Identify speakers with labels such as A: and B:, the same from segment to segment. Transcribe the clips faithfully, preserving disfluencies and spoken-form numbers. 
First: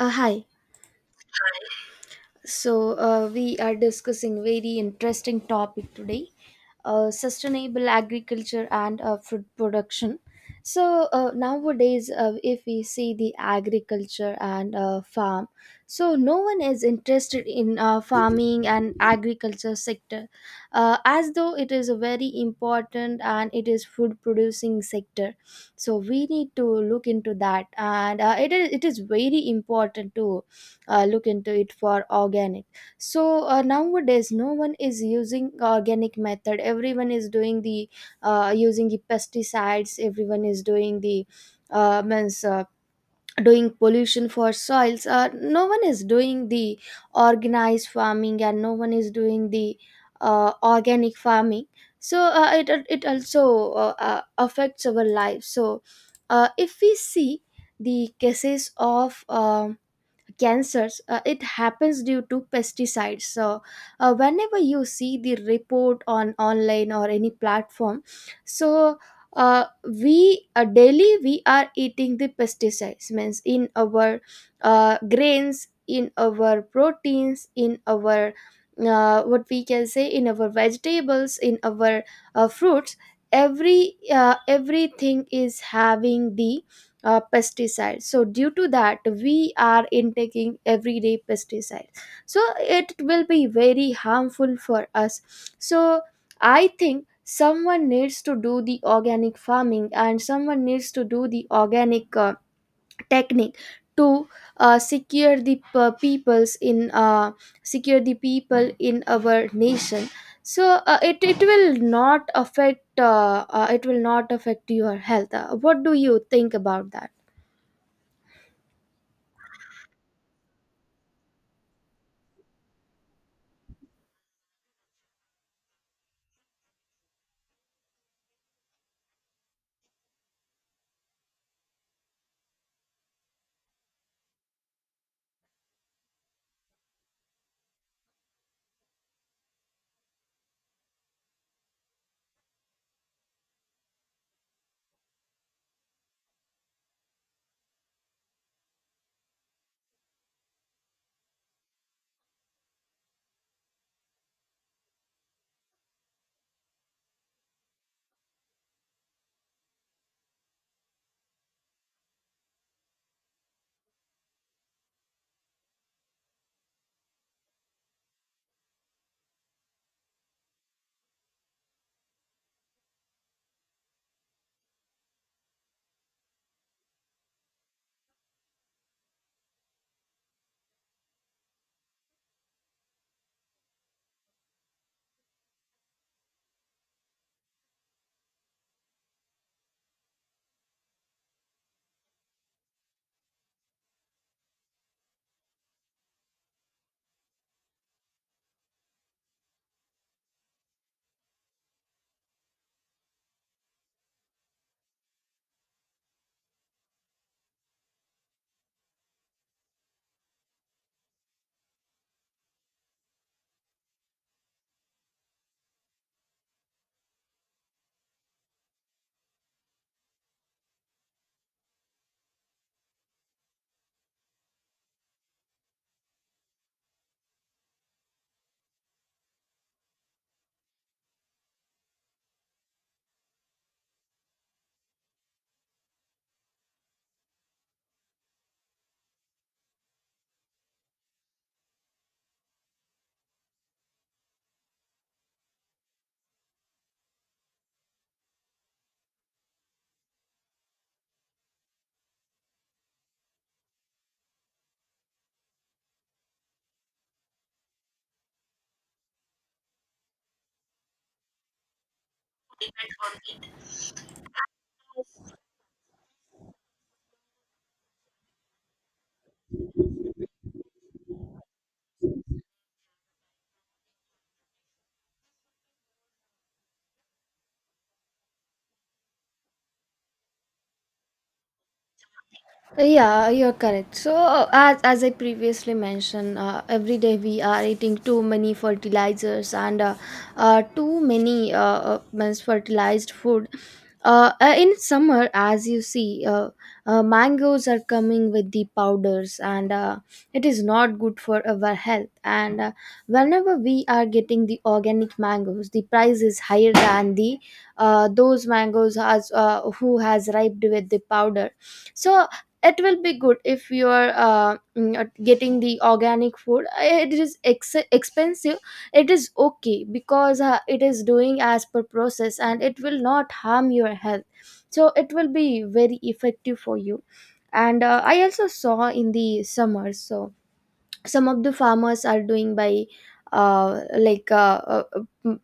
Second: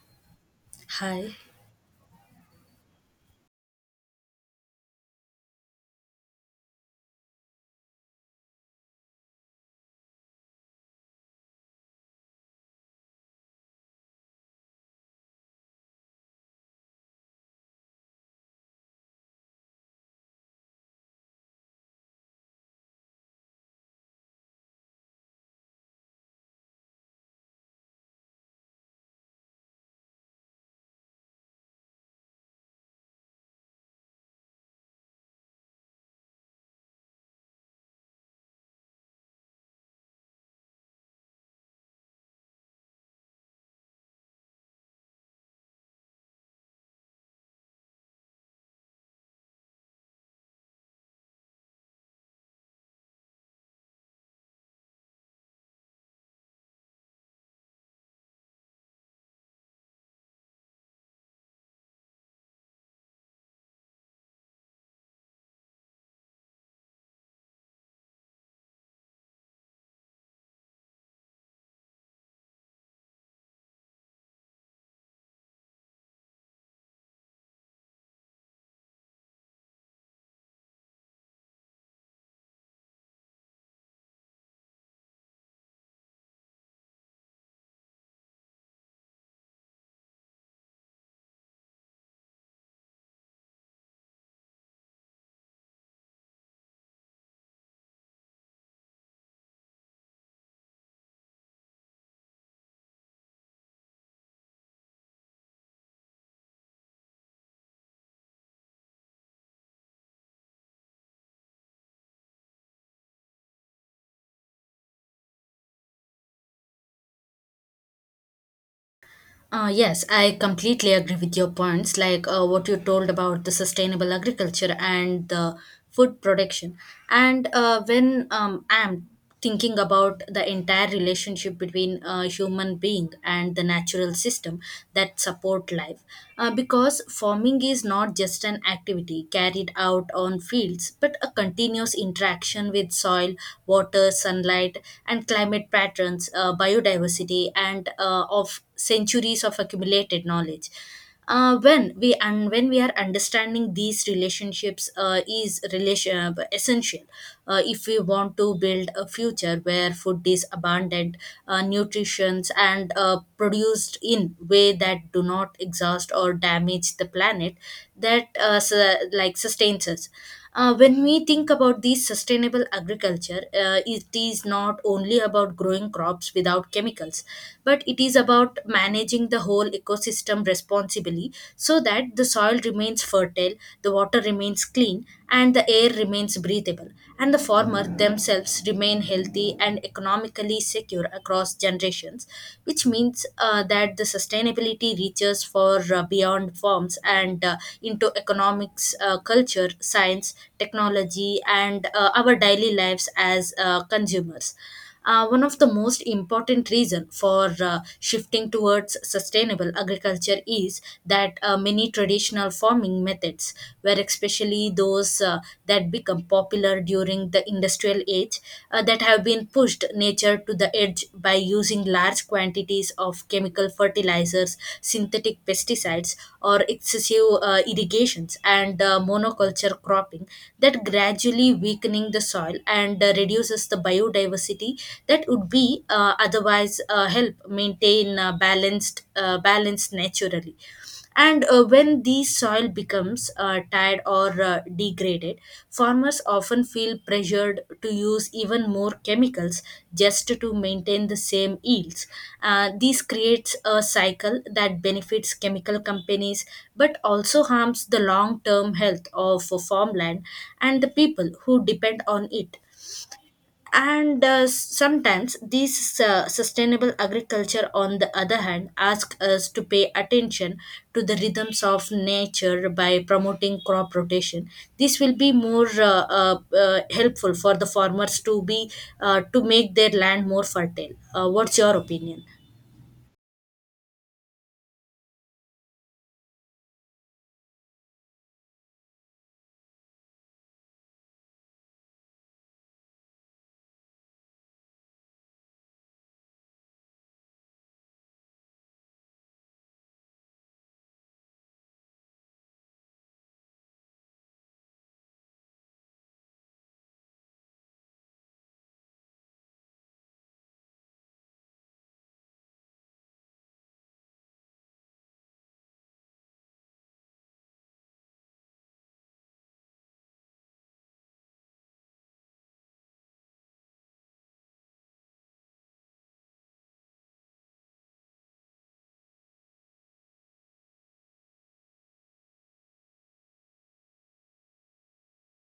A: Uh, hi.
B: Hi.
A: So uh, we are discussing very interesting topic today, uh, sustainable agriculture and uh, food production. So uh, nowadays, uh, if we see the agriculture and uh, farm, so no one is interested in uh, farming and agriculture sector, uh, as though it is a very important and it is food producing sector. So we need to look into that, and uh, it is it is very important to uh, look into it for organic. So uh, nowadays no one is using organic method, everyone is doing the uh, using the pesticides, everyone is doing the uh, means uh, doing pollution for soils. Uh, no one is doing the organized farming and no one is doing the uh, organic farming. So uh, it, it also uh, uh, affects our life. So uh, if we see the cases of um, cancers, uh, it happens due to pesticides. So uh, whenever you see the report on online or any platform, so uh, we uh, daily we are eating the pesticides, means in our uh, grains, in our proteins, in our uh, what we can say, in our vegetables, in our uh, fruits. Every uh, everything is having the uh, pesticides, so due to that we are intaking everyday pesticides, so it will be very harmful for us. So I think someone needs to do the organic farming and someone needs to do the organic uh, technique to uh, secure the p- peoples in uh, secure the people in our nation. So uh, it, it will not affect, uh, uh, it will not affect your health. Uh, what do you think about that?
B: Uh, yes, I completely agree with your points, like uh, what you told about the sustainable agriculture and the food production. And uh, when um, I'm thinking about the entire relationship between uh, human being and the natural system that support life, uh, because farming is not just an activity carried out on fields, but a continuous interaction with soil, water, sunlight, and climate patterns, uh, biodiversity, and uh, uh, of centuries of accumulated knowledge. Uh, when we and when we are understanding these relationships, uh, is relation uh, essential uh, if we want to build a future where food is abundant, uh, nutritions, and uh, produced in way that do not exhaust or damage the planet that uh, su- like sustains us. Uh, when we think about these sustainable agriculture, uh, it is not only about growing crops without chemicals, but it is about managing the whole ecosystem responsibly so that the soil remains fertile, the water remains clean, and the air remains breathable, and the farmer themselves remain healthy and economically secure across generations, which means uh, uh, that the sustainability reaches for uh, beyond forms and uh, into economics, uh, culture, science, technology, and uh, our daily lives as uh, consumers. Uh, one of the most important reason for uh, shifting towards sustainable agriculture is that uh, many traditional farming methods where especially those uh, that become popular popular during the industrial age, uh, that have been pushed nature to the edge by using large quantities of chemical fertilizers, synthetic pesticides, or excessive uh, irrigations and uh, monoculture cropping that gradually weakening the soil and uh, reduces the biodiversity that would be uh, otherwise uh, help maintain uh, balanced uh, balance naturally, and uh, when the soil becomes uh, tired or uh, degraded, farmers often feel pressured to use even more chemicals just to maintain the same yields. Uh, this creates a cycle that benefits chemical companies but also harms the long term health of farmland and the people who depend on it. And uh, sometimes these uh, sustainable agriculture on the other hand ask us to pay attention to the rhythms of nature by promoting crop rotation. This will be more uh, uh, uh, helpful for the farmers to be uh, to make their land more fertile. Uh, what's your opinion?
A: Yeah, you're correct. So, as, as I previously mentioned, uh, every day we are eating too many fertilizers and uh, uh, too many uh, uh, means fertilized food. Uh, uh, in summer, as you see, uh, uh, mangoes are coming with the powders, and uh, it is not good for our health. And uh, whenever we are getting the organic mangoes, the price is higher than the uh, those mangoes as uh, who has ripened with the powder. So it will be good if you are uh, mm, uh, getting the organic food. Uh, it is ex- expensive, it is okay, because uh, it is doing as per process and it will not harm your health, so it will be very effective for you. And uh, I also saw in the summer, so some of the farmers are doing by uh, like uh, uh, uh, m-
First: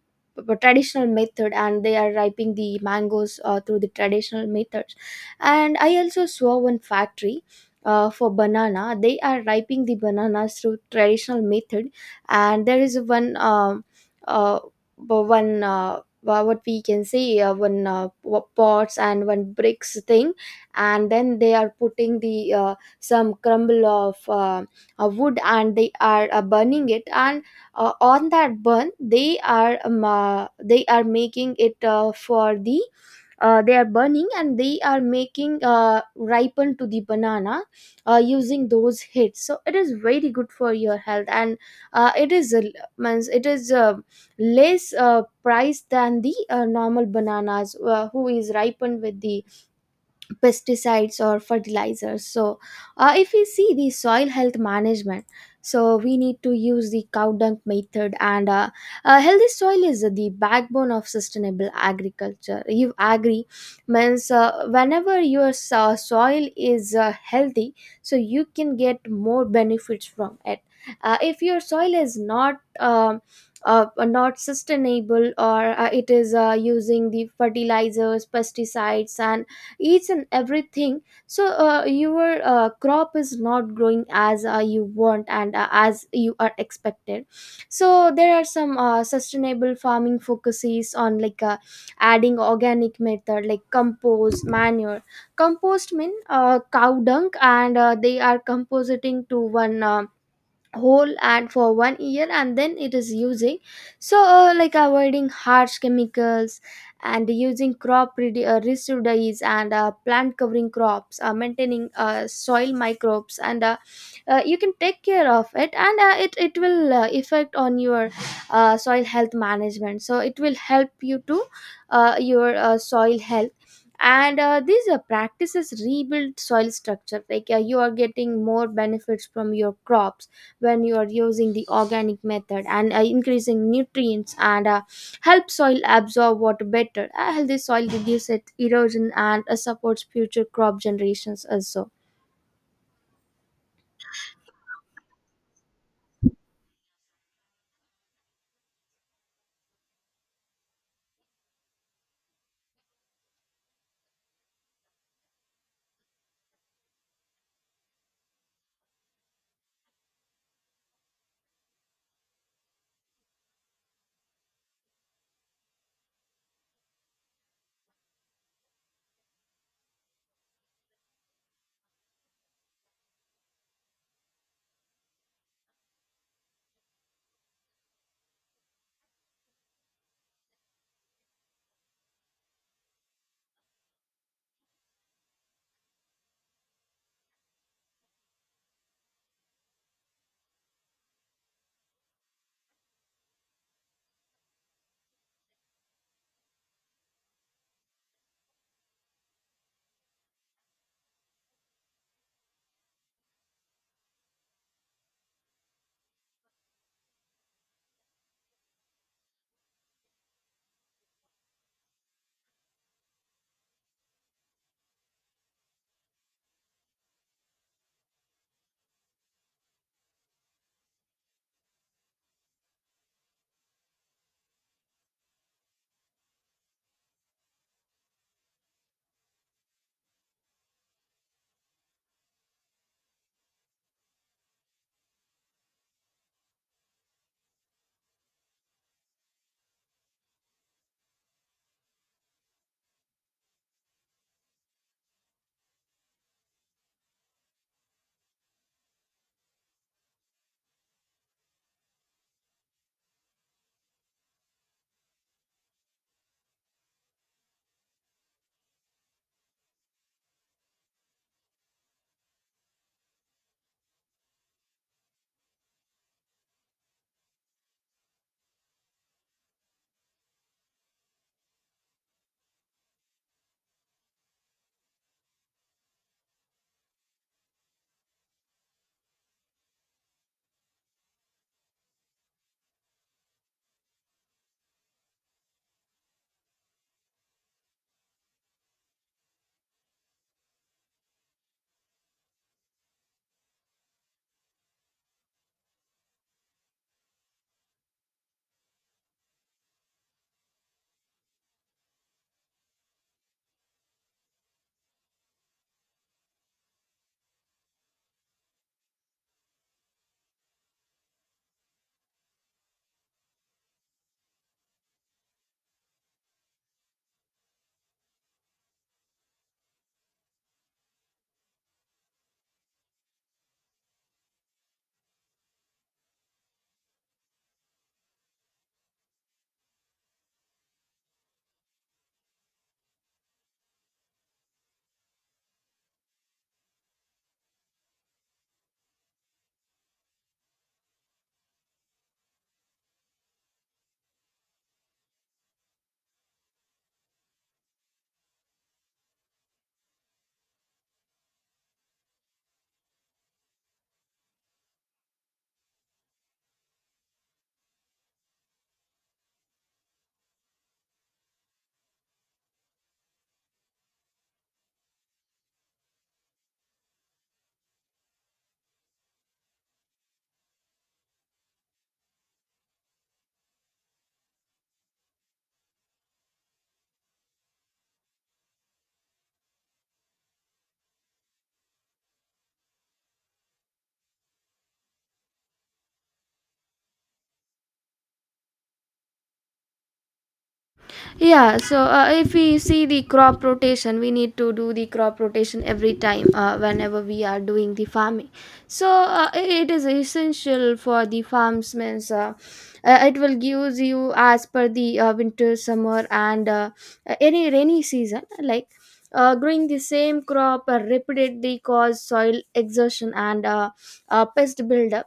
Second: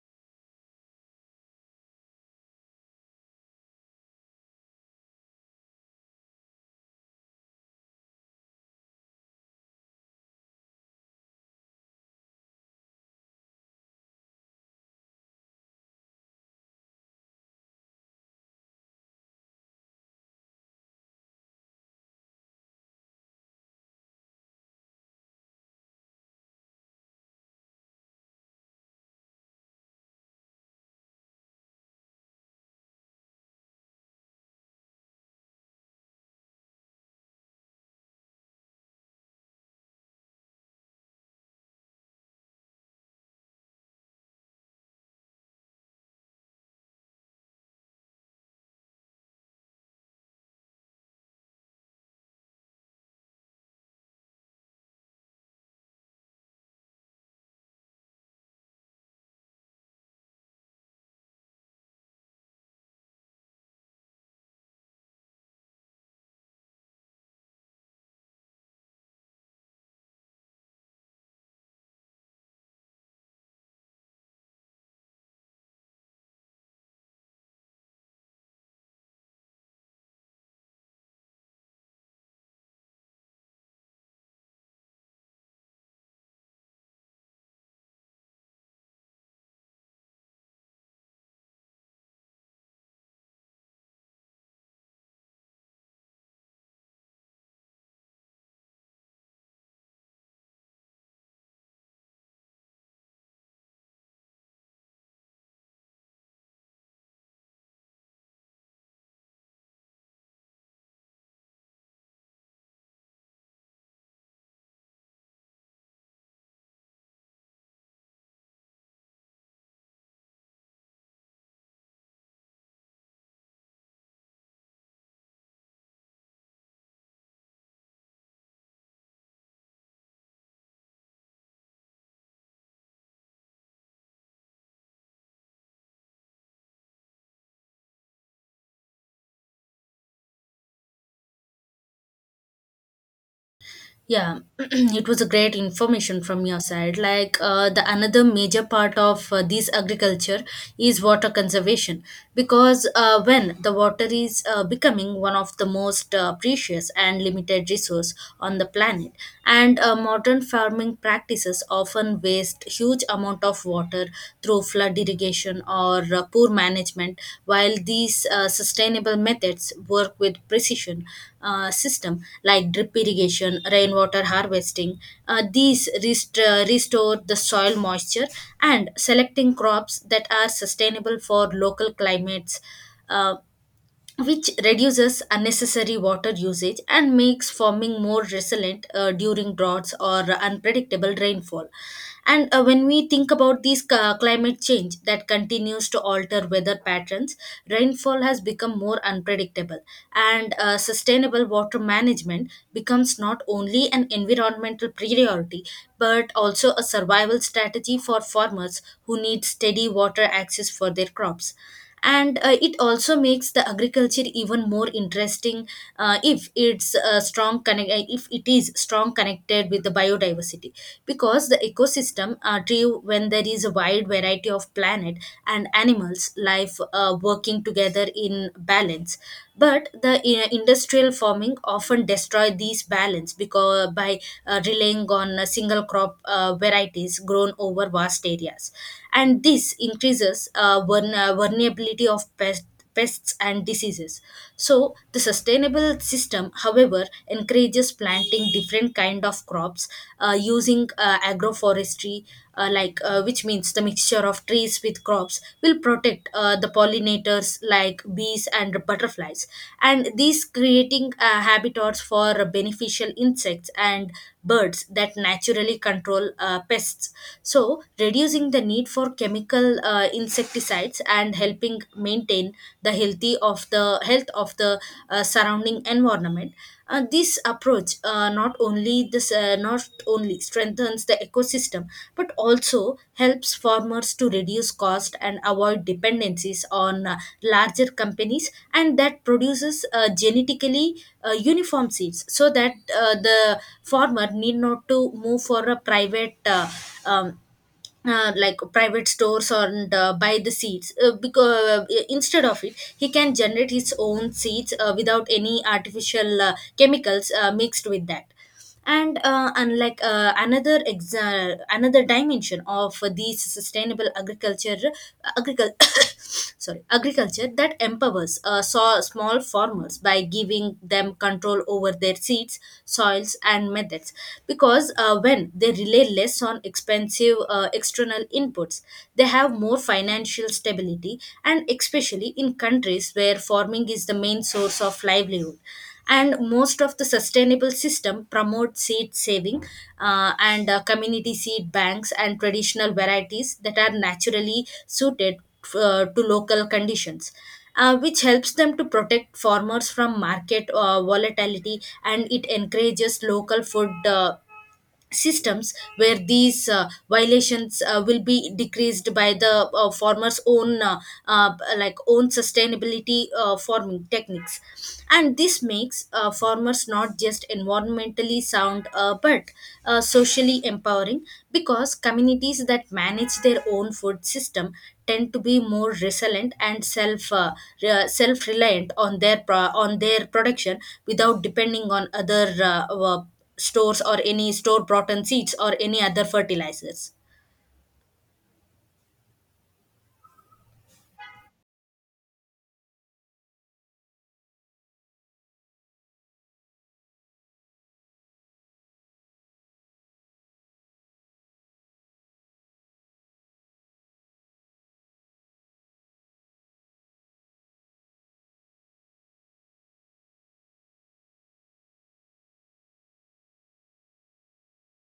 A: p- traditional method, and they are ripening the mangoes uh, through the traditional methods. And I also saw one factory uh, for banana, they are ripening the bananas through traditional method. And there is one um, uh, b- one uh, wha- what we can say, uh, one uh, w- pots and one bricks thing, and then they are putting the uh, some crumble of um, a wood, and they are uh, burning it, and uh, on that burn they are um, uh, they are making it uh, for the uh, they are burning and they are making uh, ripen to the banana uh, using those hits. So it is very good for your health and uh, it is a, means it is uh less uh, price than the uh, normal bananas uh, who is ripened with the pesticides or fertilizers. So uh, if we see the soil health management, so we need to use the cow dung method, and uh, uh, healthy soil is the backbone of sustainable agriculture, you agree? Means uh, whenever your so- soil is uh, healthy, so you can get more benefits from it. Uh, if your soil is not um uh, not sustainable, or uh, it is uh, using the fertilizers, pesticides and each and everything, so uh, your uh, crop is not growing as uh, you want and uh, as you are expected. So there are some uh, sustainable farming focuses on, like uh, adding organic method like compost manure. Compost mean uh, cow dung, and uh, they are compositing to one um, whole ad for one year, and then it is using. So uh, like avoiding harsh chemicals and using crop redu- uh, residues, and uh, plant covering crops, uh, maintaining uh, soil microbes, and uh, uh, you can take care of it. And uh, it, it will uh, affect on your uh, soil health management, so it will help you to uh, your uh, soil health. And uh, these uh, practices rebuild soil structure, like uh, you are getting more benefits from your crops when you are using the organic method, and uh, increasing nutrients, and uh, help soil absorb water better. A healthy soil reduces erosion and uh, supports future crop generations also.
B: Yeah, it was a great information from your side. Like uh, the another major part of uh, this agriculture is water conservation because uh, when the water is uh, becoming one of the most uh, precious and limited resource on the planet, and uh, modern farming practices often waste huge amount of water of water through flood irrigation or uh, poor management, while these uh, sustainable methods work with precision uh, system like drip irrigation, rainwater harvesting. Uh, these rest- uh, restore the soil moisture and selecting crops that are sustainable for local climates. Uh, which reduces unnecessary water usage and makes farming more resilient uh, during droughts or unpredictable rainfall. And uh, when we think about these ca- climate change that continues to alter weather patterns, rainfall has become more unpredictable, and uh, sustainable water management becomes not only an environmental priority but also a survival strategy for farmers who need steady water access for their crops, and uh, it also makes the agriculture even more interesting uh, if it's uh, strong connect uh, if it is strong connected with the biodiversity because the ecosystem uh, thrive when there is a wide variety of planet and animals life uh, working together in balance. But the uh, industrial farming often destroy these balance because by uh, relying on uh, single crop uh, varieties grown over vast areas, and this increases uh, vulner- uh, vulnerability of pest, pests and diseases. So the sustainable system however encourages planting different kind of crops uh, using uh, agroforestry, uh, like, uh, which means the mixture of trees with crops will protect uh, the pollinators like bees and butterflies, and these creating uh, habitats for beneficial insects and birds that naturally control uh, pests, so reducing reducing the need for chemical uh, insecticides and helping maintain the healthy of the health of the uh, surrounding environment. Uh, this approach uh, not only this uh, not only strengthens the ecosystem but also helps farmers to reduce cost and avoid dependencies on uh, larger companies, and that produces uh, genetically uh, uniform seeds so that uh, the farmer need not to move for a private uh, um, uh, like private stores or uh, buy the seeds uh, because uh, instead of it he can generate his own seeds uh, without any artificial uh, chemicals uh, mixed with that. And uh, unlike uh, another exa- another dimension of these sustainable agriculture agriculture. Sorry, agriculture that empowers uh, so small farmers by giving them control over their seeds, soils and methods because uh, when they rely less on expensive uh, external inputs. They have more financial stability, and especially in countries where farming is the main source of livelihood. And most of the sustainable system promote seed saving, uh, and uh, community seed banks and traditional varieties that are naturally suited uh, to local conditions, uh, which helps them to protect farmers from market uh, volatility, and it encourages local food uh, systems where these uh, violations uh, will be decreased by the uh, farmer's own uh, uh, like own sustainability uh, farming techniques, and this makes uh, farmers not just environmentally sound uh, but uh, socially empowering because communities that manage their own food system tend to be more resilient and self uh, re- self reliant on their pro- on their production without depending on other uh, uh, stores or any store brought in seeds or any other fertilizers.
A: Yeah, so uh, if we see the crop rotation, we need to do the crop rotation every time uh, whenever we are doing the farming. So uh, i- it is essential for the farmsmen. Uh, uh, it will give you as per the uh, winter, summer, and uh, any rainy season. Like uh, growing the same crop uh, repeatedly cause soil exertion and uh, uh, pest buildup.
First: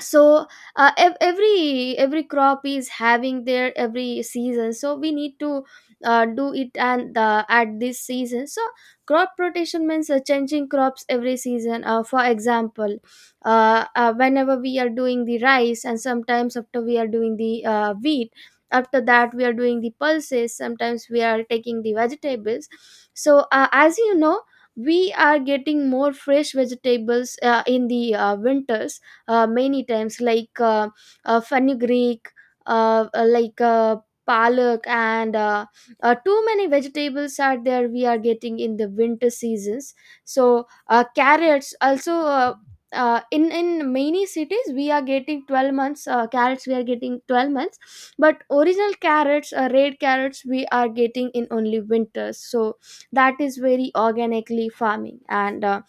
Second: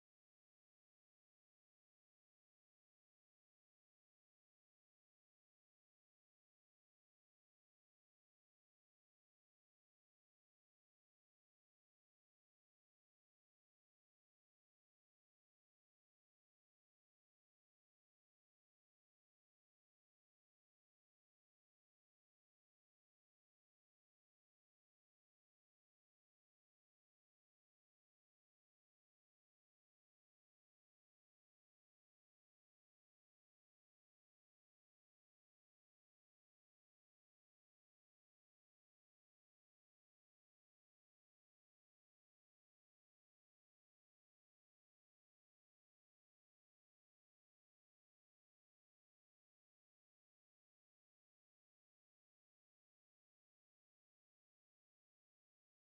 A: So uh, ev- every every crop is having their every season, so we need to uh, do it, and uh, at this season. So crop rotation means uh, changing crops every season. Uh, for example, uh, uh, whenever we are doing the rice, and sometimes after we are doing the uh, wheat, after that we are doing the pulses, sometimes we are taking the vegetables. So uh, as you know, we are getting more fresh vegetables uh, in the uh, winters uh, many times, like uh, uh, fenugreek, uh, uh, like uh, palak, and uh, uh, too many vegetables are there we are getting in the winter seasons. So uh, carrots also, uh, uh, in in many cities we are getting twelve months, uh, carrots we are getting twelve months. But original carrots, uh, red carrots we are getting in only winters. So that is very organically farming, and uh,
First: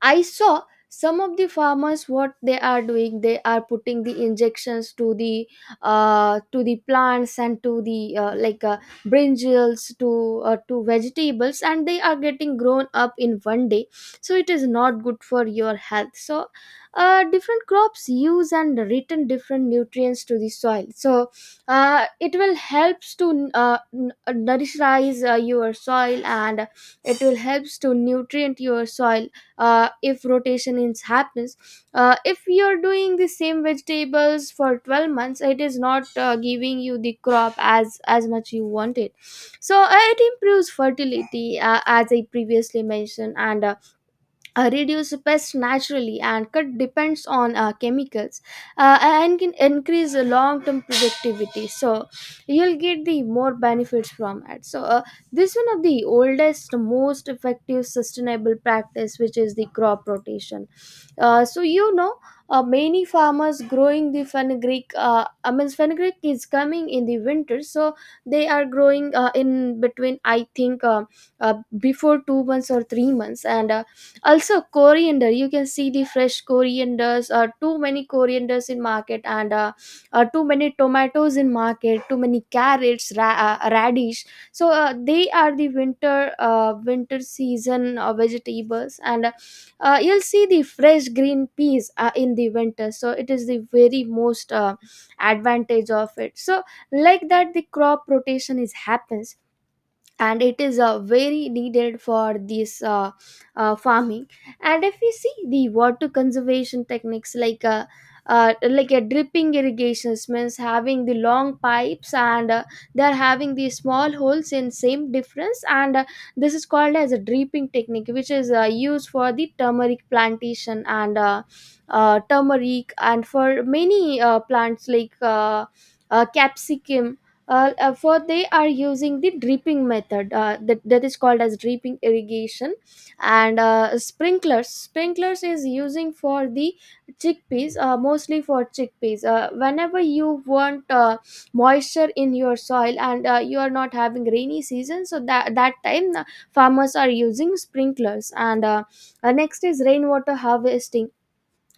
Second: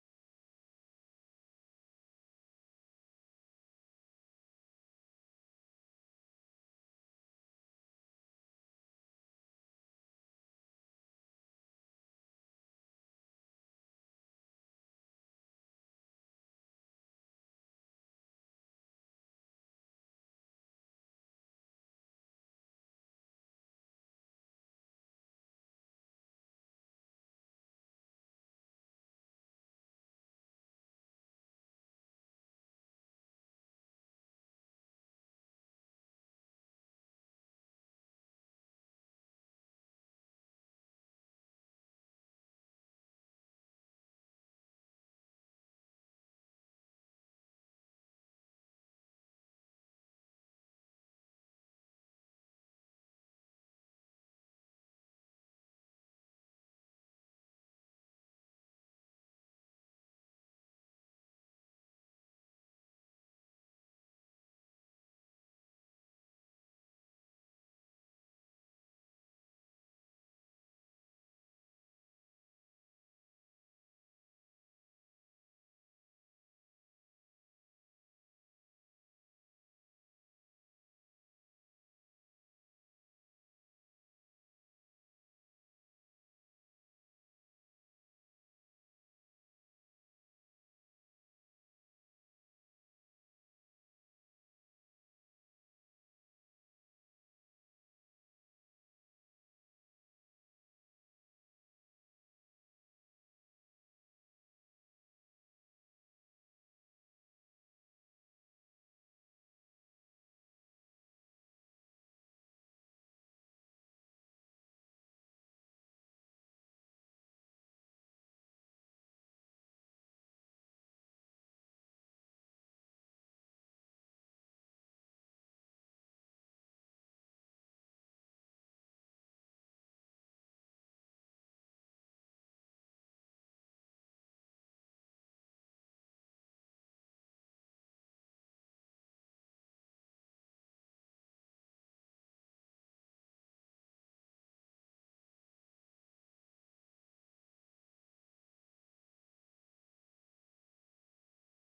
A: I saw some of the farmers, what they are doing, they are putting the injections to the uh, to the plants and to the uh, like uh, brinjals, to uh, to vegetables, and they are getting grown up in one day. So it is not good for your health. So uh, different crops use and return different nutrients to the soil, so uh, it will helps to uh, n- uh, nourish uh, your soil, and it will helps to nutrient your soil. Uh, if rotation is happens, uh, if you're doing the same vegetables for twelve months, it is not uh, giving you the crop as as much you wanted. So uh, it improves fertility, uh, as I previously mentioned, and uh, uh, reduce pests naturally, and cut depends on uh, chemicals, uh, and can increase the long-term productivity. So you'll get the more benefits from it. So uh, this one of the oldest most effective sustainable practice, which is the crop rotation. Uh, so you know, uh, many farmers growing the fenugreek. Uh, I mean, fenugreek is coming in the winter, so they are growing uh, in between. I think uh, uh, before two months or three months, and uh, also coriander. You can see the fresh corianders. Uh, too many corianders in market, and uh, uh, too many tomatoes in market. Too many carrots, ra- uh, radish. So uh, they are the winter, uh, winter season uh, vegetables, and uh, you'll see the fresh green peas uh, in the winter. So it is the very most uh, advantage of it. So like that the crop rotation is happens, and it is uh, very needed for this uh, uh, farming. And if we see the water conservation techniques, like uh, uh, like a dripping irrigations means having the long pipes, and uh, they're having the small holes in same difference, and uh, this is called as a dripping technique, which is uh, used for the turmeric plantation, and uh, uh, turmeric and for many uh, plants like uh, uh, capsicum. Uh, uh, for they are using the dripping method, uh, that, that is called as dripping irrigation. And uh, sprinklers sprinklers is using for the chickpeas, uh, mostly for chickpeas, uh, whenever you want uh, moisture in your soil, and uh, you are not having rainy season, so that that time uh, farmers are using sprinklers. And uh, uh, next is rainwater harvesting.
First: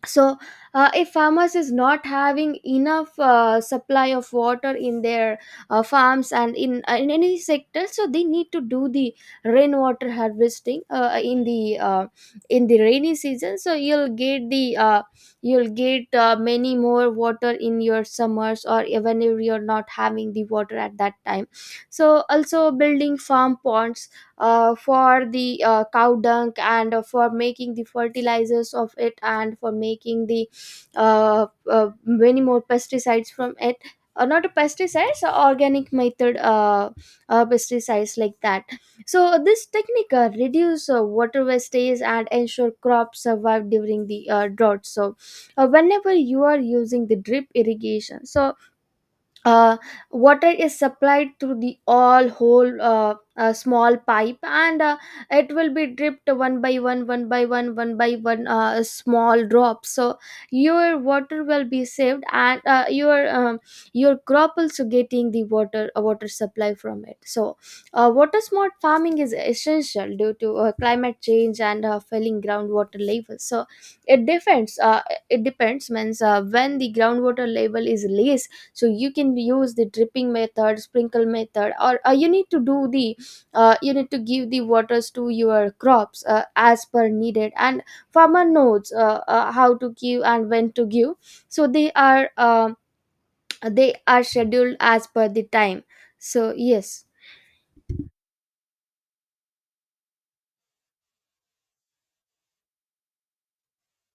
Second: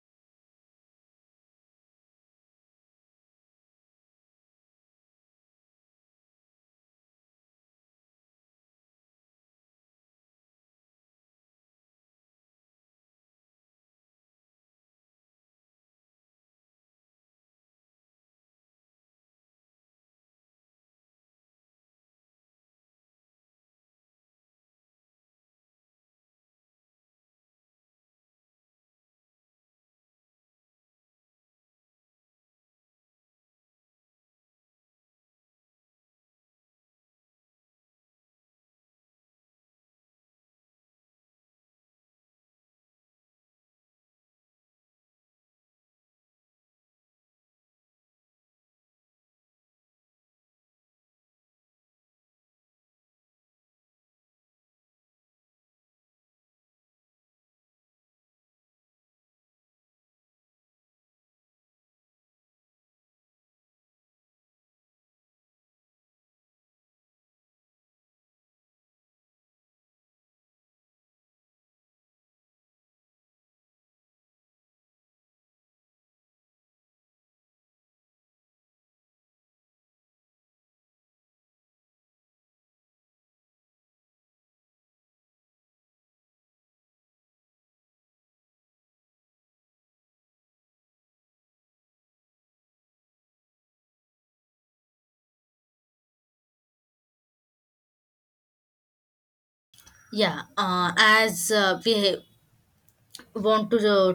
A: So uh, if farmers is not having enough uh, supply of water in their uh, farms, and in uh, in any sector, so they need to do the rainwater harvesting uh, in the uh, in the rainy season. So you'll get the uh, you'll get uh, many more water in your summers, or even if you're not having the water at that time. So also building farm ponds uh, for the uh, cow dung, and uh, for making the fertilizers of it, and for making the uh, uh, many more pesticides from it. Uh, not a pesticides, uh, organic method, uh, uh, pesticides like that. So this technique uh, reduce uh, water wastage and ensure crops survive during the uh, drought. So uh, whenever you are using the drip irrigation, so uh, water is supplied through the all whole uh, uh, small pipe, and uh, it will be dripped one by one one by one one by one uh, small drops. So your water will be saved, and uh, your um, your crop also getting the water, uh, water supply from it. So uh, water smart farming is essential due to uh, climate change and uh, failing groundwater levels. So it depends uh, it depends means uh, when the groundwater level is less, so you can use the dripping method, sprinkle method, or uh, you need to do the uh, you need to give the waters to your crops uh, as per needed. And farmer knows, uh, uh, how to give and when to give. So they are um they are scheduled as per the time. So yes.
B: Yeah. Uh, as uh, we want to uh,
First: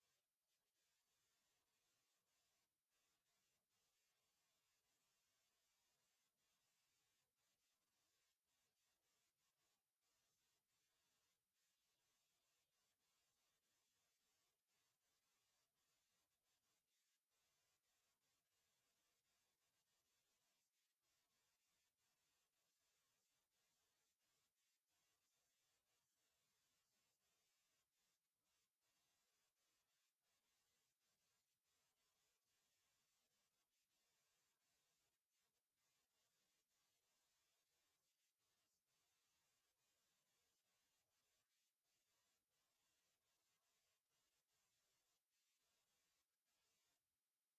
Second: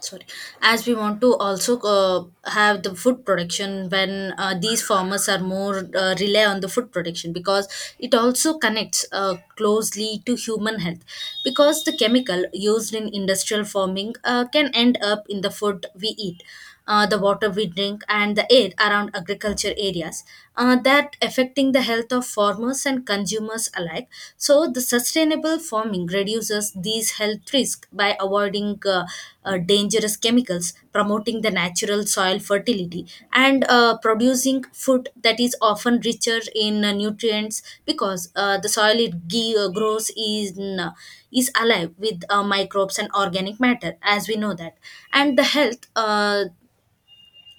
B: sorry, as we want to also uh, have the food production when uh, these farmers are more uh, rely on the food production because it also connects uh, closely to human health because the chemical used in industrial farming uh, can end up in the food we eat, uh, the water we drink, and the air around agriculture areas uh, that affecting the health of farmers and consumers alike. So the sustainable farming reduces these health risks by avoiding uh, uh, dangerous chemicals, promoting the natural soil fertility, and uh, producing food that is often richer in uh, nutrients because uh, the soil it gi- uh, grows is uh, is alive with uh, microbes and organic matter, as we know that, and the health. Uh,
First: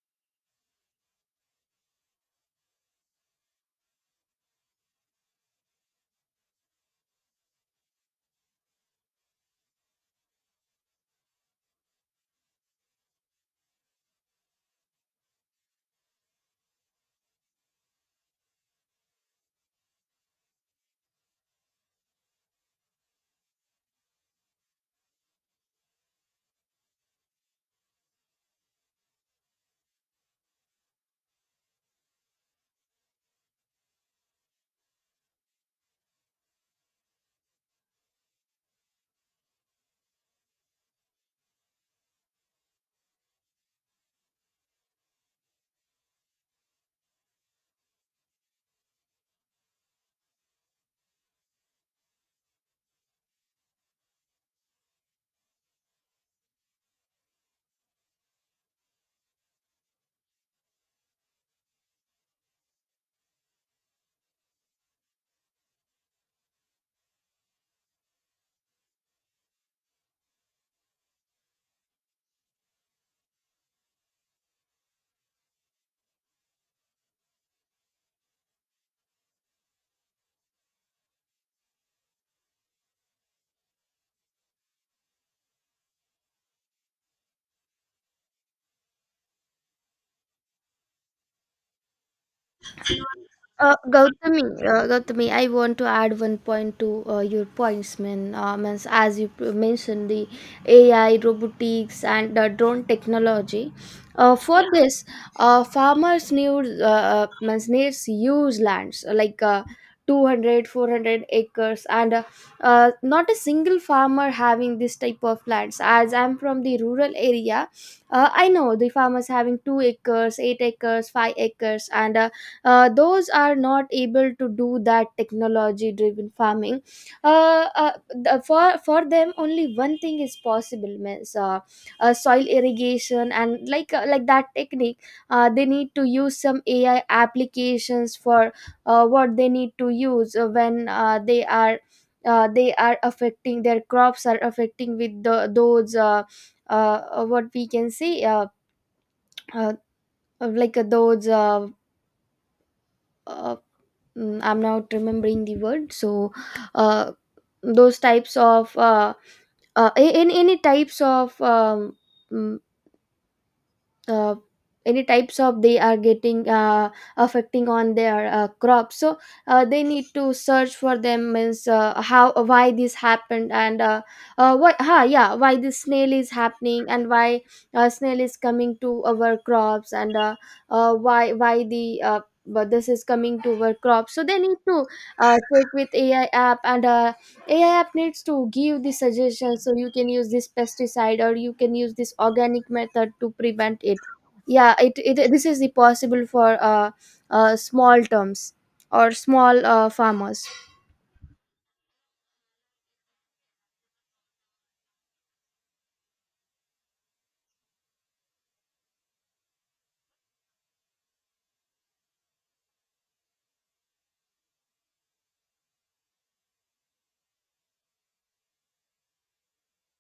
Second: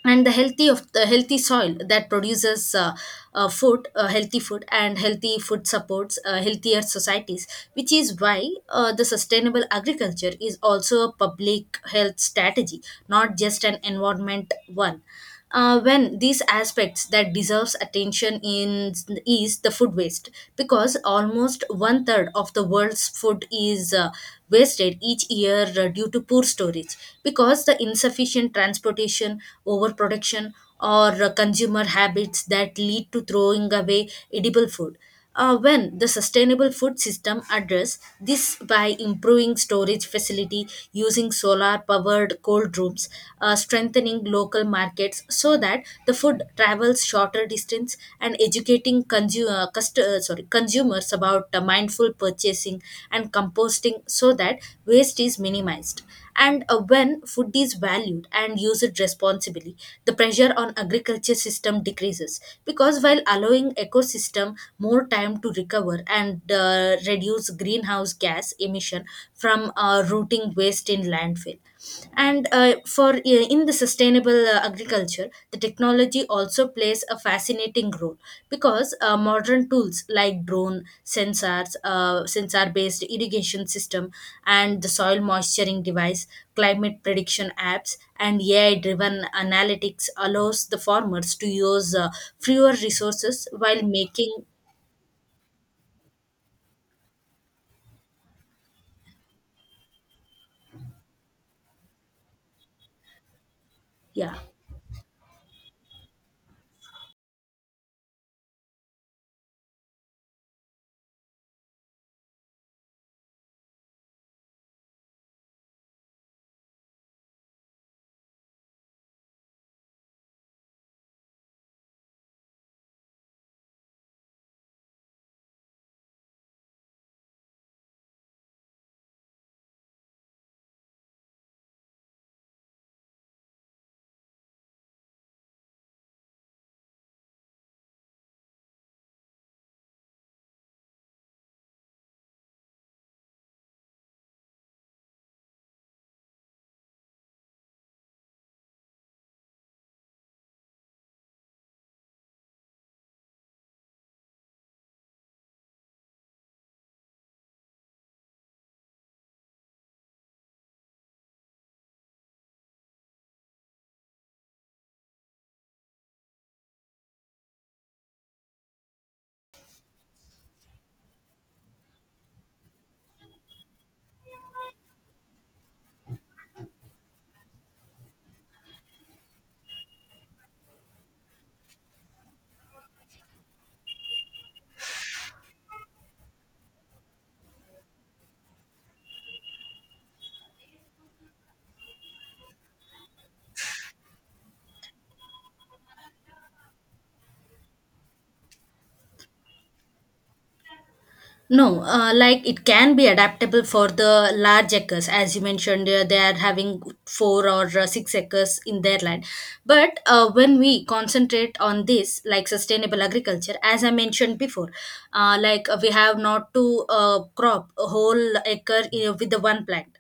B: and the healthy of the healthy soil that produces uh, uh, food uh, healthy food, and healthy food supports uh, healthier societies, which is why uh, the sustainable agriculture is also a public health strategy, not just an environment one. Uh, when these aspects that deserves attention in is the food waste because almost one third of the world's food is uh, wasted each year uh, due to poor storage because the insufficient transportation, overproduction, or uh, consumer habits that lead to throwing away edible food. Uh, when the sustainable food system address this by improving storage facility using solar powered cold rooms, uh, strengthening local markets so that the food travels shorter distance and educating consumer, cust- uh, sorry, consumers about uh, mindful purchasing and composting so that waste is minimized. And uh, when food is valued and used responsibly, the pressure on agriculture system decreases because while allowing ecosystem more time to recover and uh, reduce greenhouse gas emission from uh, rooting waste in landfill. And uh, for uh, In the sustainable uh, agriculture, the technology also plays a fascinating role because uh, modern tools like drone sensors, uh, sensor based irrigation system, and the soil moisturing device, climate prediction apps and A I driven analytics allows the farmers to use uh, fewer resources
A: Uh,
B: while making.
A: Gautami, uh, Gautami, I want to add one point to uh, your points, man. Uh, means as you pr- mentioned, the A I, robotics, and uh, drone technology. Uh,
B: Yeah.
A: for Yeah. this, uh, farmers need uh, uh, means needs huge lands, uh, like uh, two hundred, four hundred acres, and uh, uh, not a single farmer having this type of lands. As I'm from the rural area, uh, I know the farmers having two acres, eight acres, five acres, and uh, uh, those are not able to do that technology driven farming. uh, uh, the, for for them only one thing is possible, means uh, uh, soil irrigation and like uh, like that technique. Uh, they need to use some ai applications for uh, what they need to use uh, when uh, they are uh, they are affecting, their crops are affecting with the, those, uh, uh, what we can say, uh, uh, like uh, those, uh, uh, mm, I'm not remembering the word. So uh, those types of, uh, uh, a- any any types of, um, mm, uh, any types of they are getting uh, affecting on their uh, crops. So uh, they need to search for them, means uh, how, why this happened, and uh, uh, why ha, yeah, why this snail is happening, and why uh, snail is coming to our crops, and uh, uh, why why the uh, but this is coming to our crops. So they need to uh, check with ai app, and uh, ai app needs to give the suggestions, so you can use this pesticide, or you can use this organic method to prevent it. Yeah, it, it this is the possible for uh, uh, small terms, or small uh, farmers.
B: No, uh, like it can be adaptable for the large acres, as you mentioned, uh, they are having four or uh, six acres in their land. But uh, when we concentrate on this, like sustainable agriculture, as I mentioned before, uh, like uh, we have not to uh, crop a whole acre you with the one plant,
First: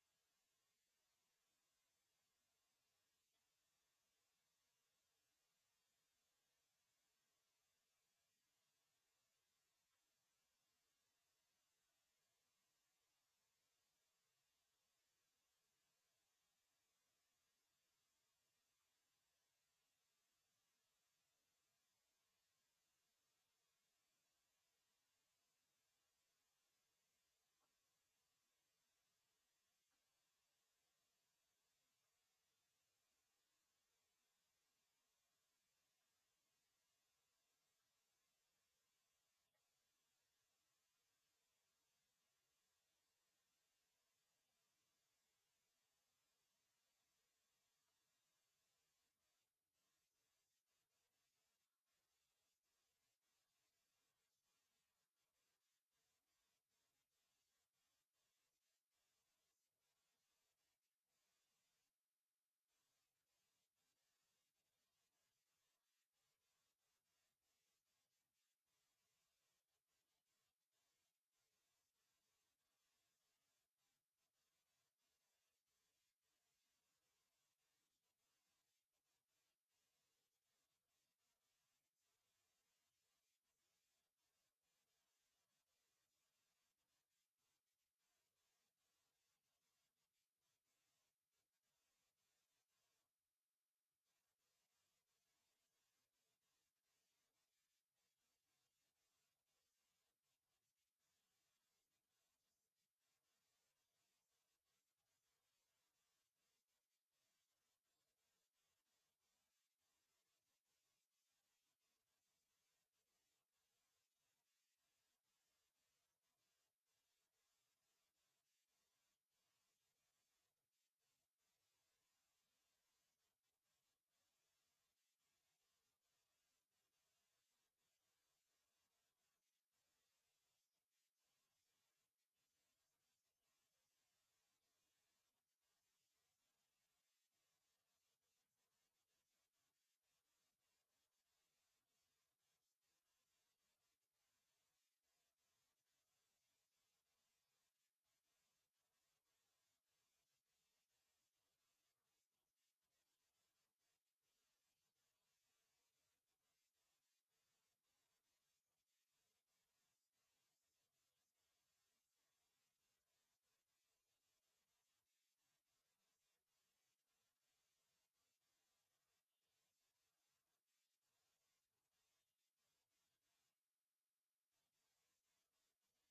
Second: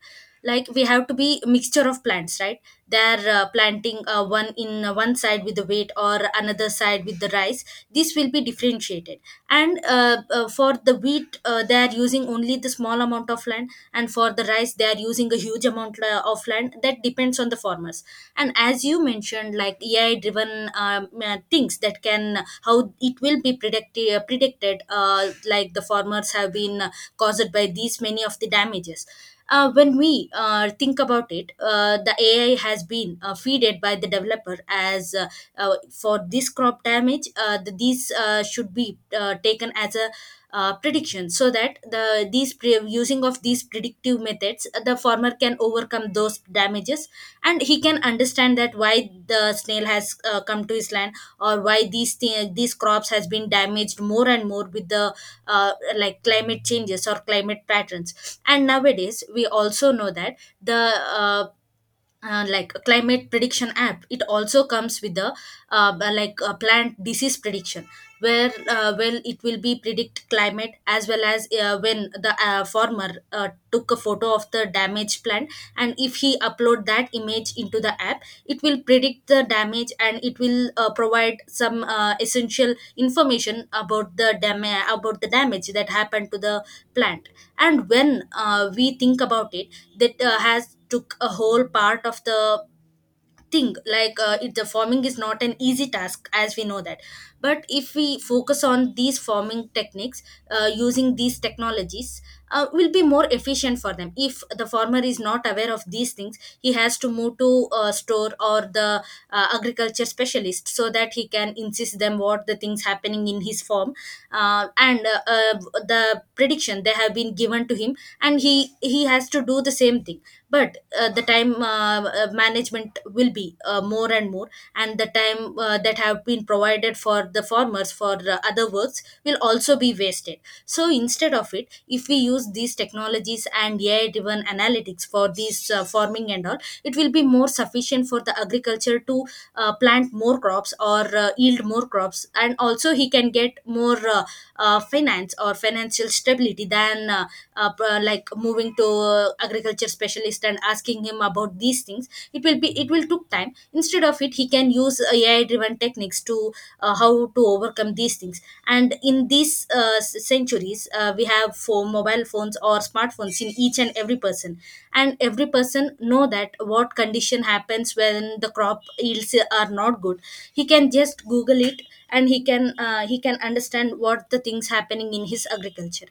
B: like we have to be mixture of plants, right? They're uh, planting uh, one in uh, one side with the wheat or another side with the rice. This will be differentiated, and uh, uh, for the wheat uh, they are using only the small amount of land, and for the rice they are using a huge amount la- of land. That depends on the farmers. And as you mentioned, like A I driven um, uh, things that can how it will be predicti- predicted, uh, like the farmers have been uh, caused by these many of the damages. Uh, when we uh, think about it, uh, the A I has been uh, feeded by the developer as uh, uh, for this crop damage. Uh, the, these uh, should be uh, taken as a uh, prediction so that the these pre- using of these predictive methods, uh, the farmer can overcome those damages, and he can understand that why the snail has uh, come to his land, or why these th- these crops has been damaged more and more with the uh, like climate changes or climate patterns. And nowadays we also know that the uh, uh, like climate prediction app, it also comes with the uh, like a plant disease prediction, where uh, well it will be predict climate as well as uh, when the uh, farmer uh, took a photo of the damaged plant, and if he upload that image into the app, it will predict the damage, and it will uh, provide some uh, essential information about the dam- about the damage that happened to the plant. And when uh, we think about it, that uh, has took a whole part of the thing, like uh, it, the farming is not an easy task, as we know that. But if we focus on these farming techniques, uh, using these technologies, uh, will be more efficient for them. If the farmer is not aware of these things, he has to move to a store or the uh, agriculture specialist, so that he can insist them what the things happening in his farm, uh, and uh, uh, the prediction they have been given to him, and he he has to do the same thing. But uh, the time uh, uh, management will be uh, more and more, and the time uh, that have been provided for the farmers for uh, other works will also be wasted. So instead of it, if we use these technologies and ai driven analytics for these uh, farming and all, it will be more sufficient for the agriculture to uh, plant more crops or uh, yield more crops, and also he can get more uh, uh, finance or financial stability than uh, uh, p- like moving to uh, agriculture specialist and asking him about these things, it will be it will took time. Instead of it, he can use uh, ai driven techniques to uh, how to overcome these things. And in these uh, s- centuries, uh, we have phone, mobile phones or smartphones in each and every person, and every person know that what condition happens when the crop yields are not good. He can just google it, and he can uh, he can understand what the things happening in his agriculture.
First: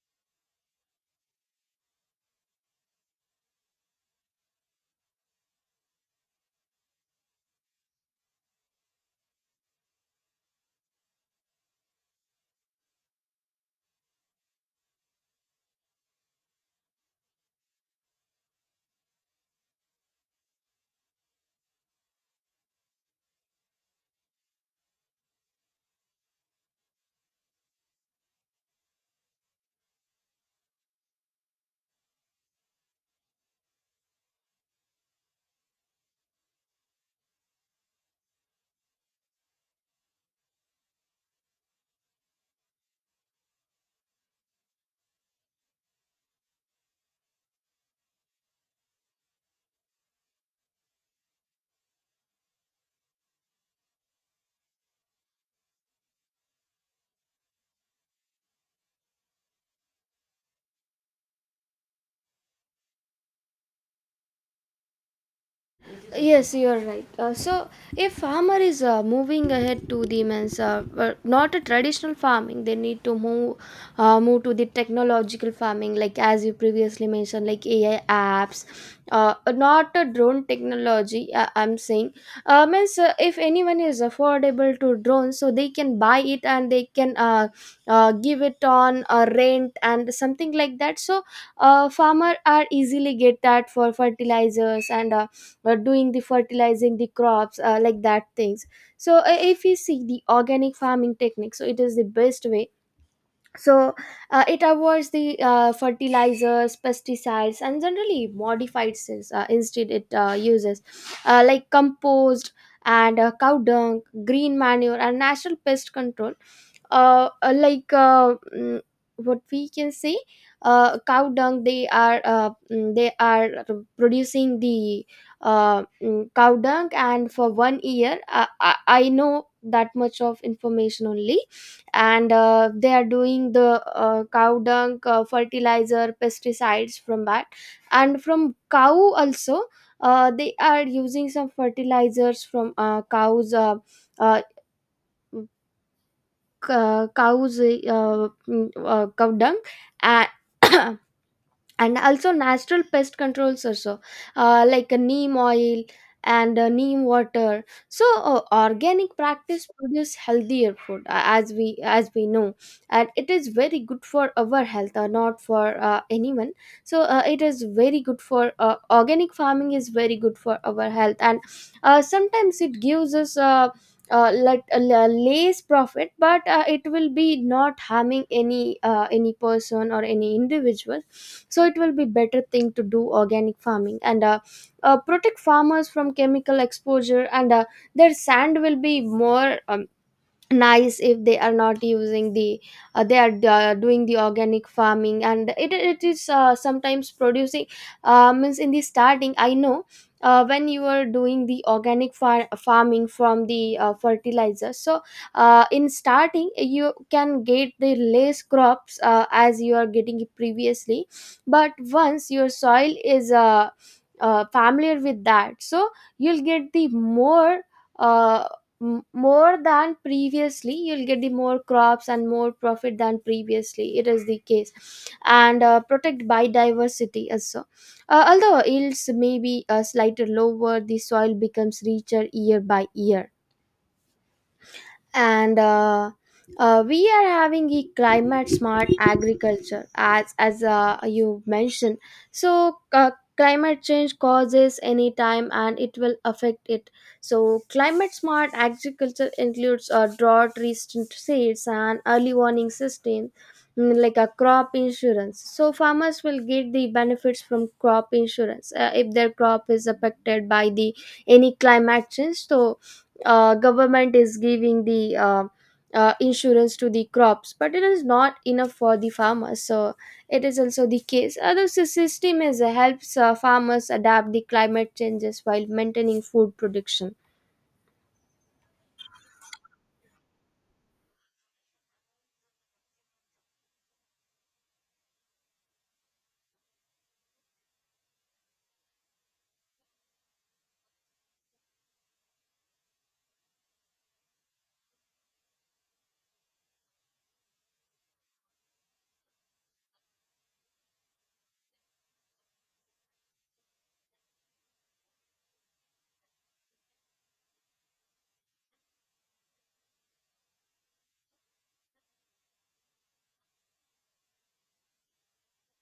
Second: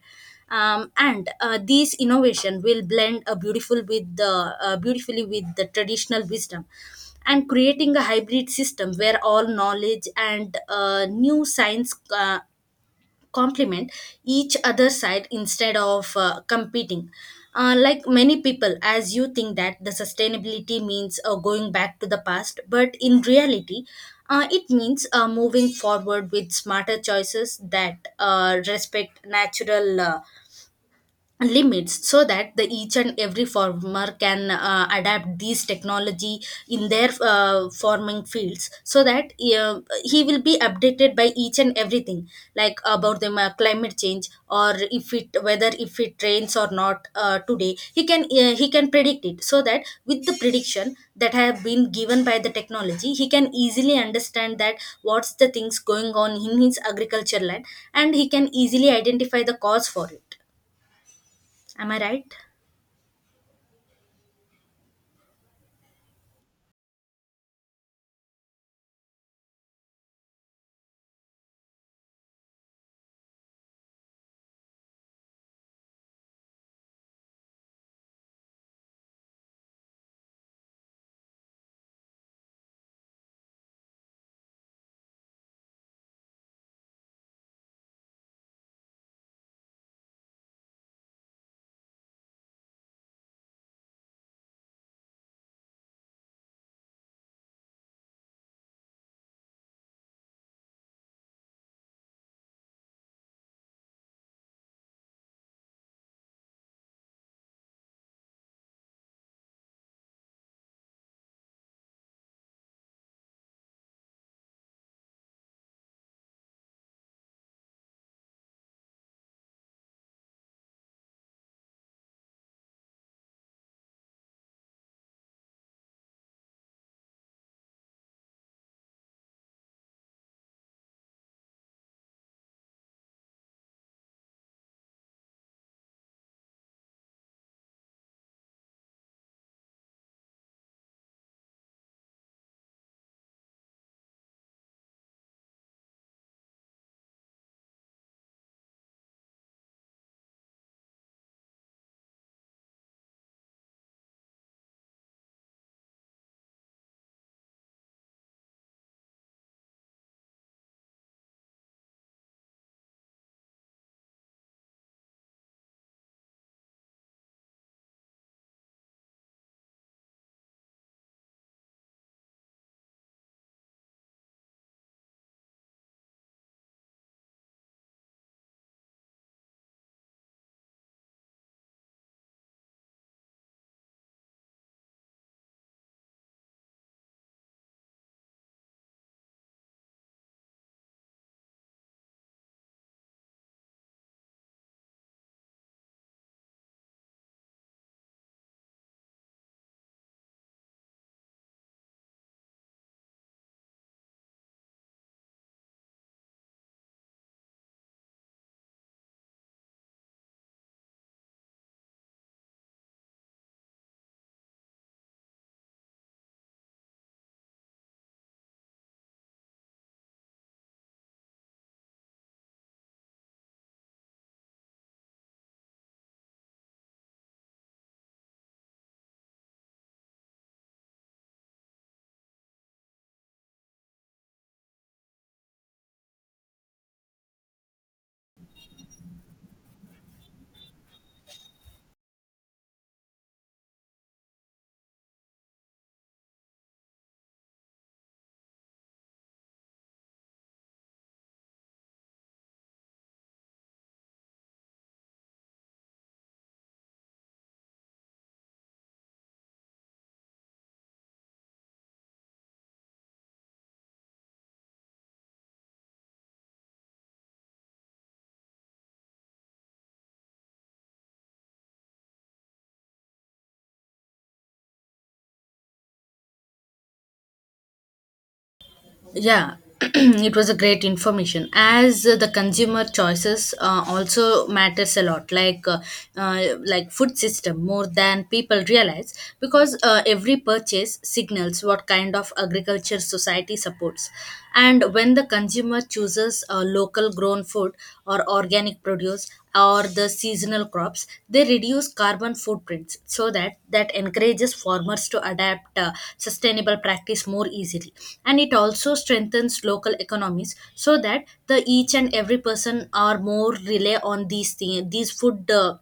B: Um, and uh, these innovation will blend a beautiful with the uh, beautifully with the traditional wisdom, and creating a hybrid system where all knowledge and uh, new science uh, complement each other side instead of uh, competing. Uh, like many people as you think that the sustainability means uh, going back to the past, but in reality, uh, it means uh, moving forward with smarter choices that uh, respect natural uh, limits, so that the each and every farmer can uh, adapt these technology in their uh, farming fields, so that uh, he will be updated by each and everything, like about the uh, climate change, or if it whether if it rains or not uh, today, he can uh, he can predict it, so that with the prediction that have been given by the technology, he can easily understand that what's the things going on in his agriculture land, and he can easily identify the cause for it. Am I right?
A: Yes, you're right. Uh, so if farmer is uh, moving ahead to the means, uh, uh, not a traditional farming, they need to move, uh, move to the technological farming like, as you previously mentioned, like ai apps. Uh, not a drone technology, uh, I'm saying, uh, means uh, if anyone is affordable to drones, so they can buy it and they can, uh, uh, give it on uh, rent and something like that. So uh, farmer are easily get that for fertilizers, and uh, uh, doing the fertilizing the crops, uh, like that things. So uh, if we see the organic farming technique, so it is the best way. So uh, it avoids the uh, fertilizers, pesticides, and generally modified since, uh, instead it uh, uses uh, like compost, and uh, cow dung, green manure, and natural pest control, uh, uh, like uh, mm, what we can say, uh, cow dung. They are uh, mm, they are producing the uh, mm, cow dung, and for one year, uh, I, I know that much of information only. And uh, they are doing the uh, cow dung uh, fertilizer pesticides from that, and from cow also uh, they are using some fertilizers from uh, cows, uh, uh, mm, c- uh, cows, uh, mm, uh, cow dung. And and also natural pest controls also, uh, like a neem oil, and uh, neem water. So uh, organic practice produce healthier food, uh, as we as we know, and it is very good for our health, uh, not for uh, anyone. So uh, it is very good for uh, organic farming is very good for our health. And uh, sometimes it gives us, uh, uh, let uh, la- less profit, but uh, it will be not harming any uh, any person or any individual. So it will be better thing to do organic farming, and uh, uh, protect farmers from chemical exposure, and uh, their sand will be more um, nice if they are not using the uh, they are uh, doing the organic farming. And it, it is uh, sometimes producing, uh, means in the starting I know, uh, when you are doing the organic far- farming from the uh, fertilizer, so uh, in starting you can get the less crops, uh, as you are getting it previously. But once your soil is uh, uh, familiar with that, so you'll get the more, uh, m- more than previously. You'll get the more crops and more profit than previously, it is the case. And uh, protect biodiversity also. Uh, although yields may be uh, slightly lower, the soil becomes richer year by year. And uh, uh, we are having a climate smart agriculture, as as uh, you mentioned. So uh, climate change causes any time and it will affect it. So climate smart agriculture includes uh, drought resistant seeds and early warning system, mm, like a crop insurance. So farmers will get the benefits from crop insurance uh, if their crop is affected by the any climate change. So uh, government is giving the uh, uh, insurance to the crops, but it is not enough for the farmers. So it is also the case. Other sy- system is uh, helps uh, farmers adapt the climate changes while maintaining food production.
B: Yeah, it was a great information. As uh, the consumer choices uh, also matters a lot, like uh, uh, like food system more than people realize, because uh, every purchase signals what kind of agriculture society supports, and when the consumer chooses uh, local grown food, or organic produce, or the seasonal crops, they reduce carbon footprints, so that that encourages farmers to adapt uh, sustainable practice more easily. And it also strengthens local economies, so that the each and every person are more rely on these thing, these food uh,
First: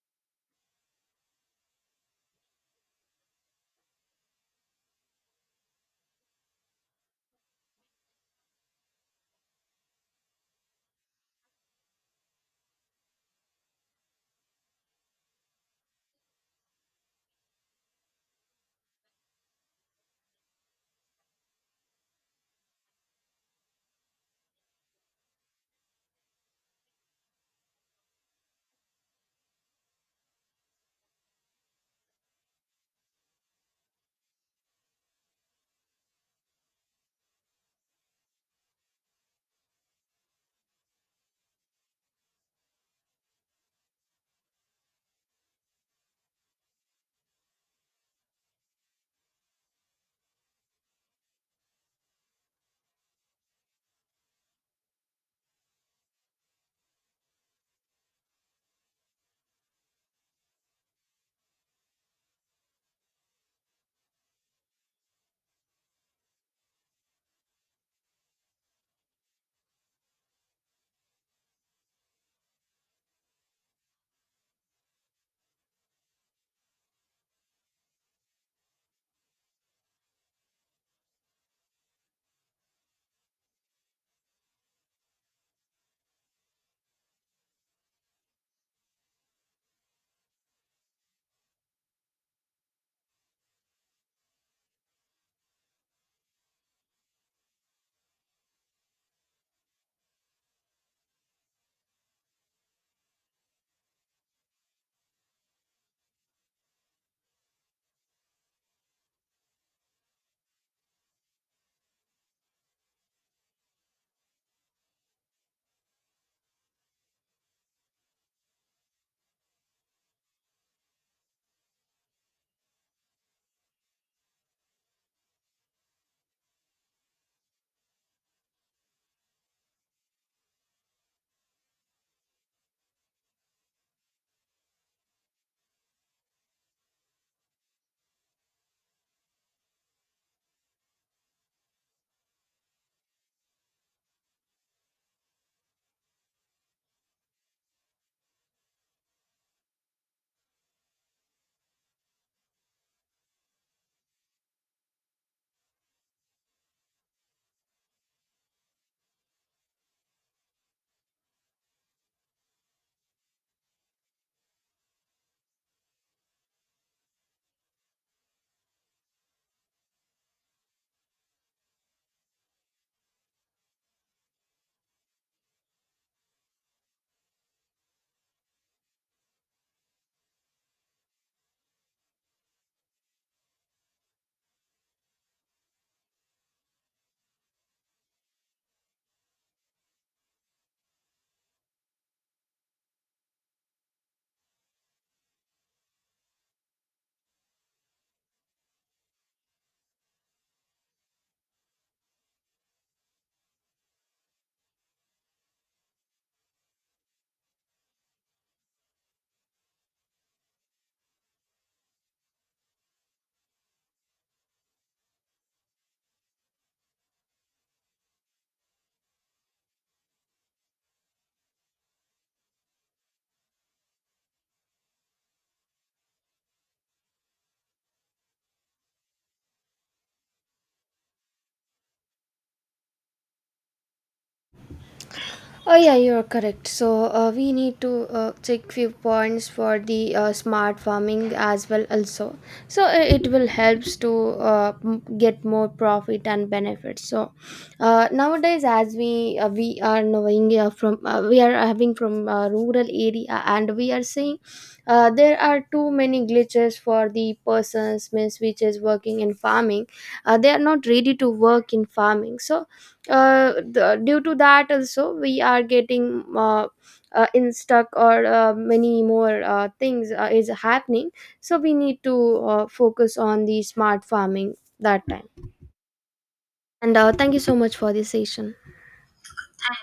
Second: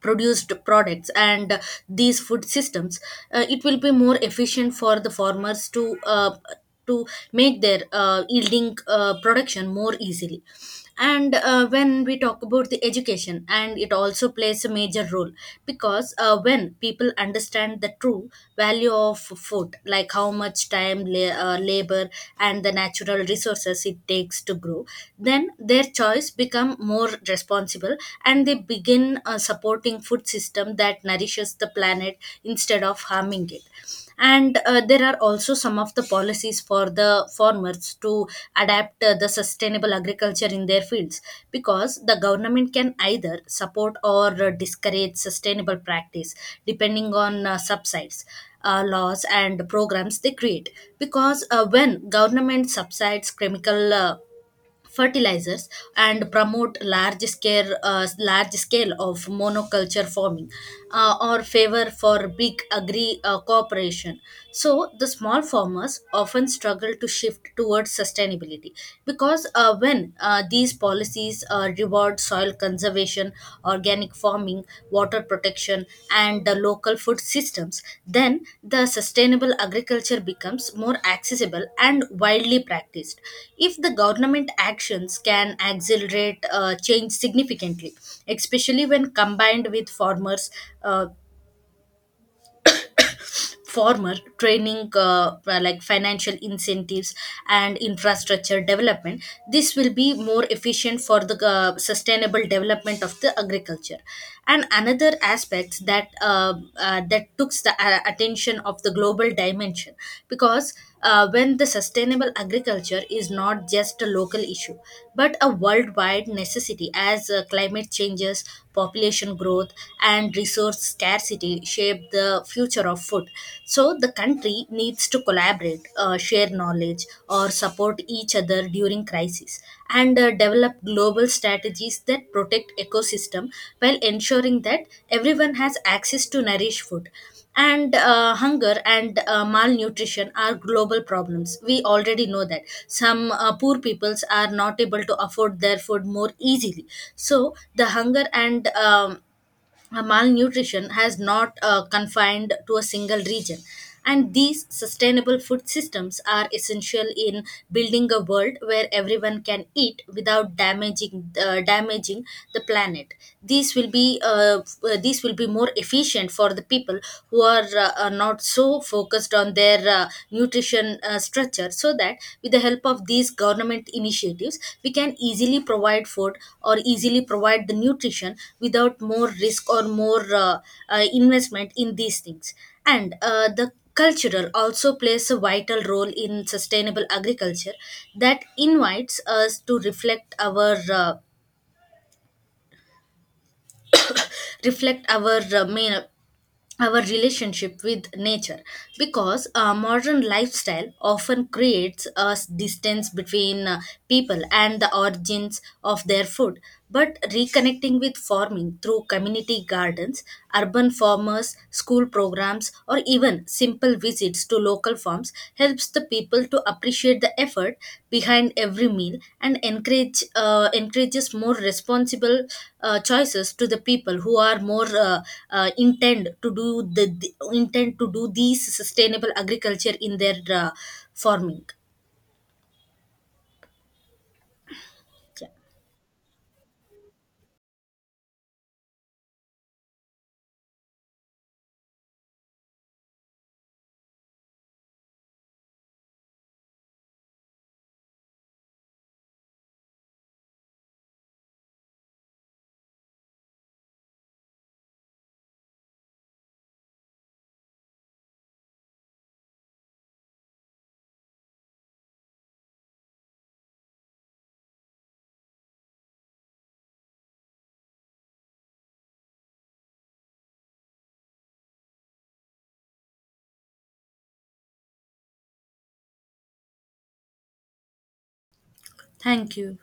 B: produced products, and uh, these food systems, uh, it will be more efficient for the farmers to uh, to make their uh, yielding uh, production more easily. And uh, when we talk about the education, and it also plays a major role, because uh, when people understand the true value of food, like how much time la- uh, labor and the natural resources it takes to grow, then their choice become more more responsible, and they begin uh, supporting food system that nourishes the planet instead of harming it. And uh, there are also some of the policies for the farmers to adapt uh, the sustainable agriculture in their fields, because the government can either support or uh, discourage sustainable practice depending on uh, subsides, uh, laws and programs they create. Because uh, when government subsides chemical uh, fertilizers and promote large scale uh, large scale of monoculture farming, uh, or favor for big agri uh, cooperation, so the small farmers often struggle to shift towards sustainability. Because uh, when uh, these policies uh, reward soil conservation conservation, organic farming, water protection, and the local food systems, then the sustainable agriculture becomes more accessible and widely practiced. If the government actions can accelerate uh, change significantly, especially when combined with farmers' uh, former training, uh, uh, like financial incentives and infrastructure development, this will be more efficient for the uh, sustainable development of the agriculture. And another aspect that uh, uh, that took the uh, attention of the global dimension, because uh, when the sustainable agriculture is not just a local issue, but a worldwide necessity, as uh, climate changes, population growth, and resource scarcity shape the future of food. So the country needs to collaborate, uh, share knowledge, or support each other during crisis, and uh, develop global strategies that protect ecosystem, while ensuring that everyone has access to nourish food. And uh, hunger and uh, malnutrition are global problems, we already know that. Some uh, poor peoples are not able to afford their food more easily. So the hunger and um, uh, malnutrition has not uh, confined to a single region, and these sustainable food systems are essential in building a world where everyone can eat without damaging uh, damaging the planet. These will be uh, f- uh, these will be more efficient for the people who are uh, uh, not so focused on their uh, nutrition nutrition uh, structure, so that with the help of these government initiatives, we can easily provide food, or easily provide the nutrition without more risk or more uh, uh, investment in these things. And uh, the cultural also plays a vital role in sustainable agriculture, that invites us to reflect our uh, reflect our uh, main our relationship with nature. Because a modern lifestyle often creates a s- distance between uh, people and the origins of their food, but reconnecting with farming through community gardens, urban farmers school programs, or even simple visits seeds to local farms, helps the people to appreciate the effort behind every meal, and encourage uh, encourages more responsible uh, choices to the people who are more uh, uh, intent to do the, the intend to do these sustainable agriculture in their uh, farming.
A: Oh yeah, you're correct. So uh, we need to uh, check few points for the uh, smart farming as well also. So uh, it will helps to uh, m- get more profit and benefits. So uh, nowadays, as we uh, we are knowing, uh, from uh, we are having from uh, rural area, and we are seeing uh, there are too many glitches for the persons, means which is working in farming. Uh, they are not ready to work in farming. So uh, the, due to that also we are getting, uh, uh, in stuck, or uh, many more uh, things uh, is happening. So we need to uh, focus on the smart farming that time. And uh, thank you so much for this session.
B: Thank you.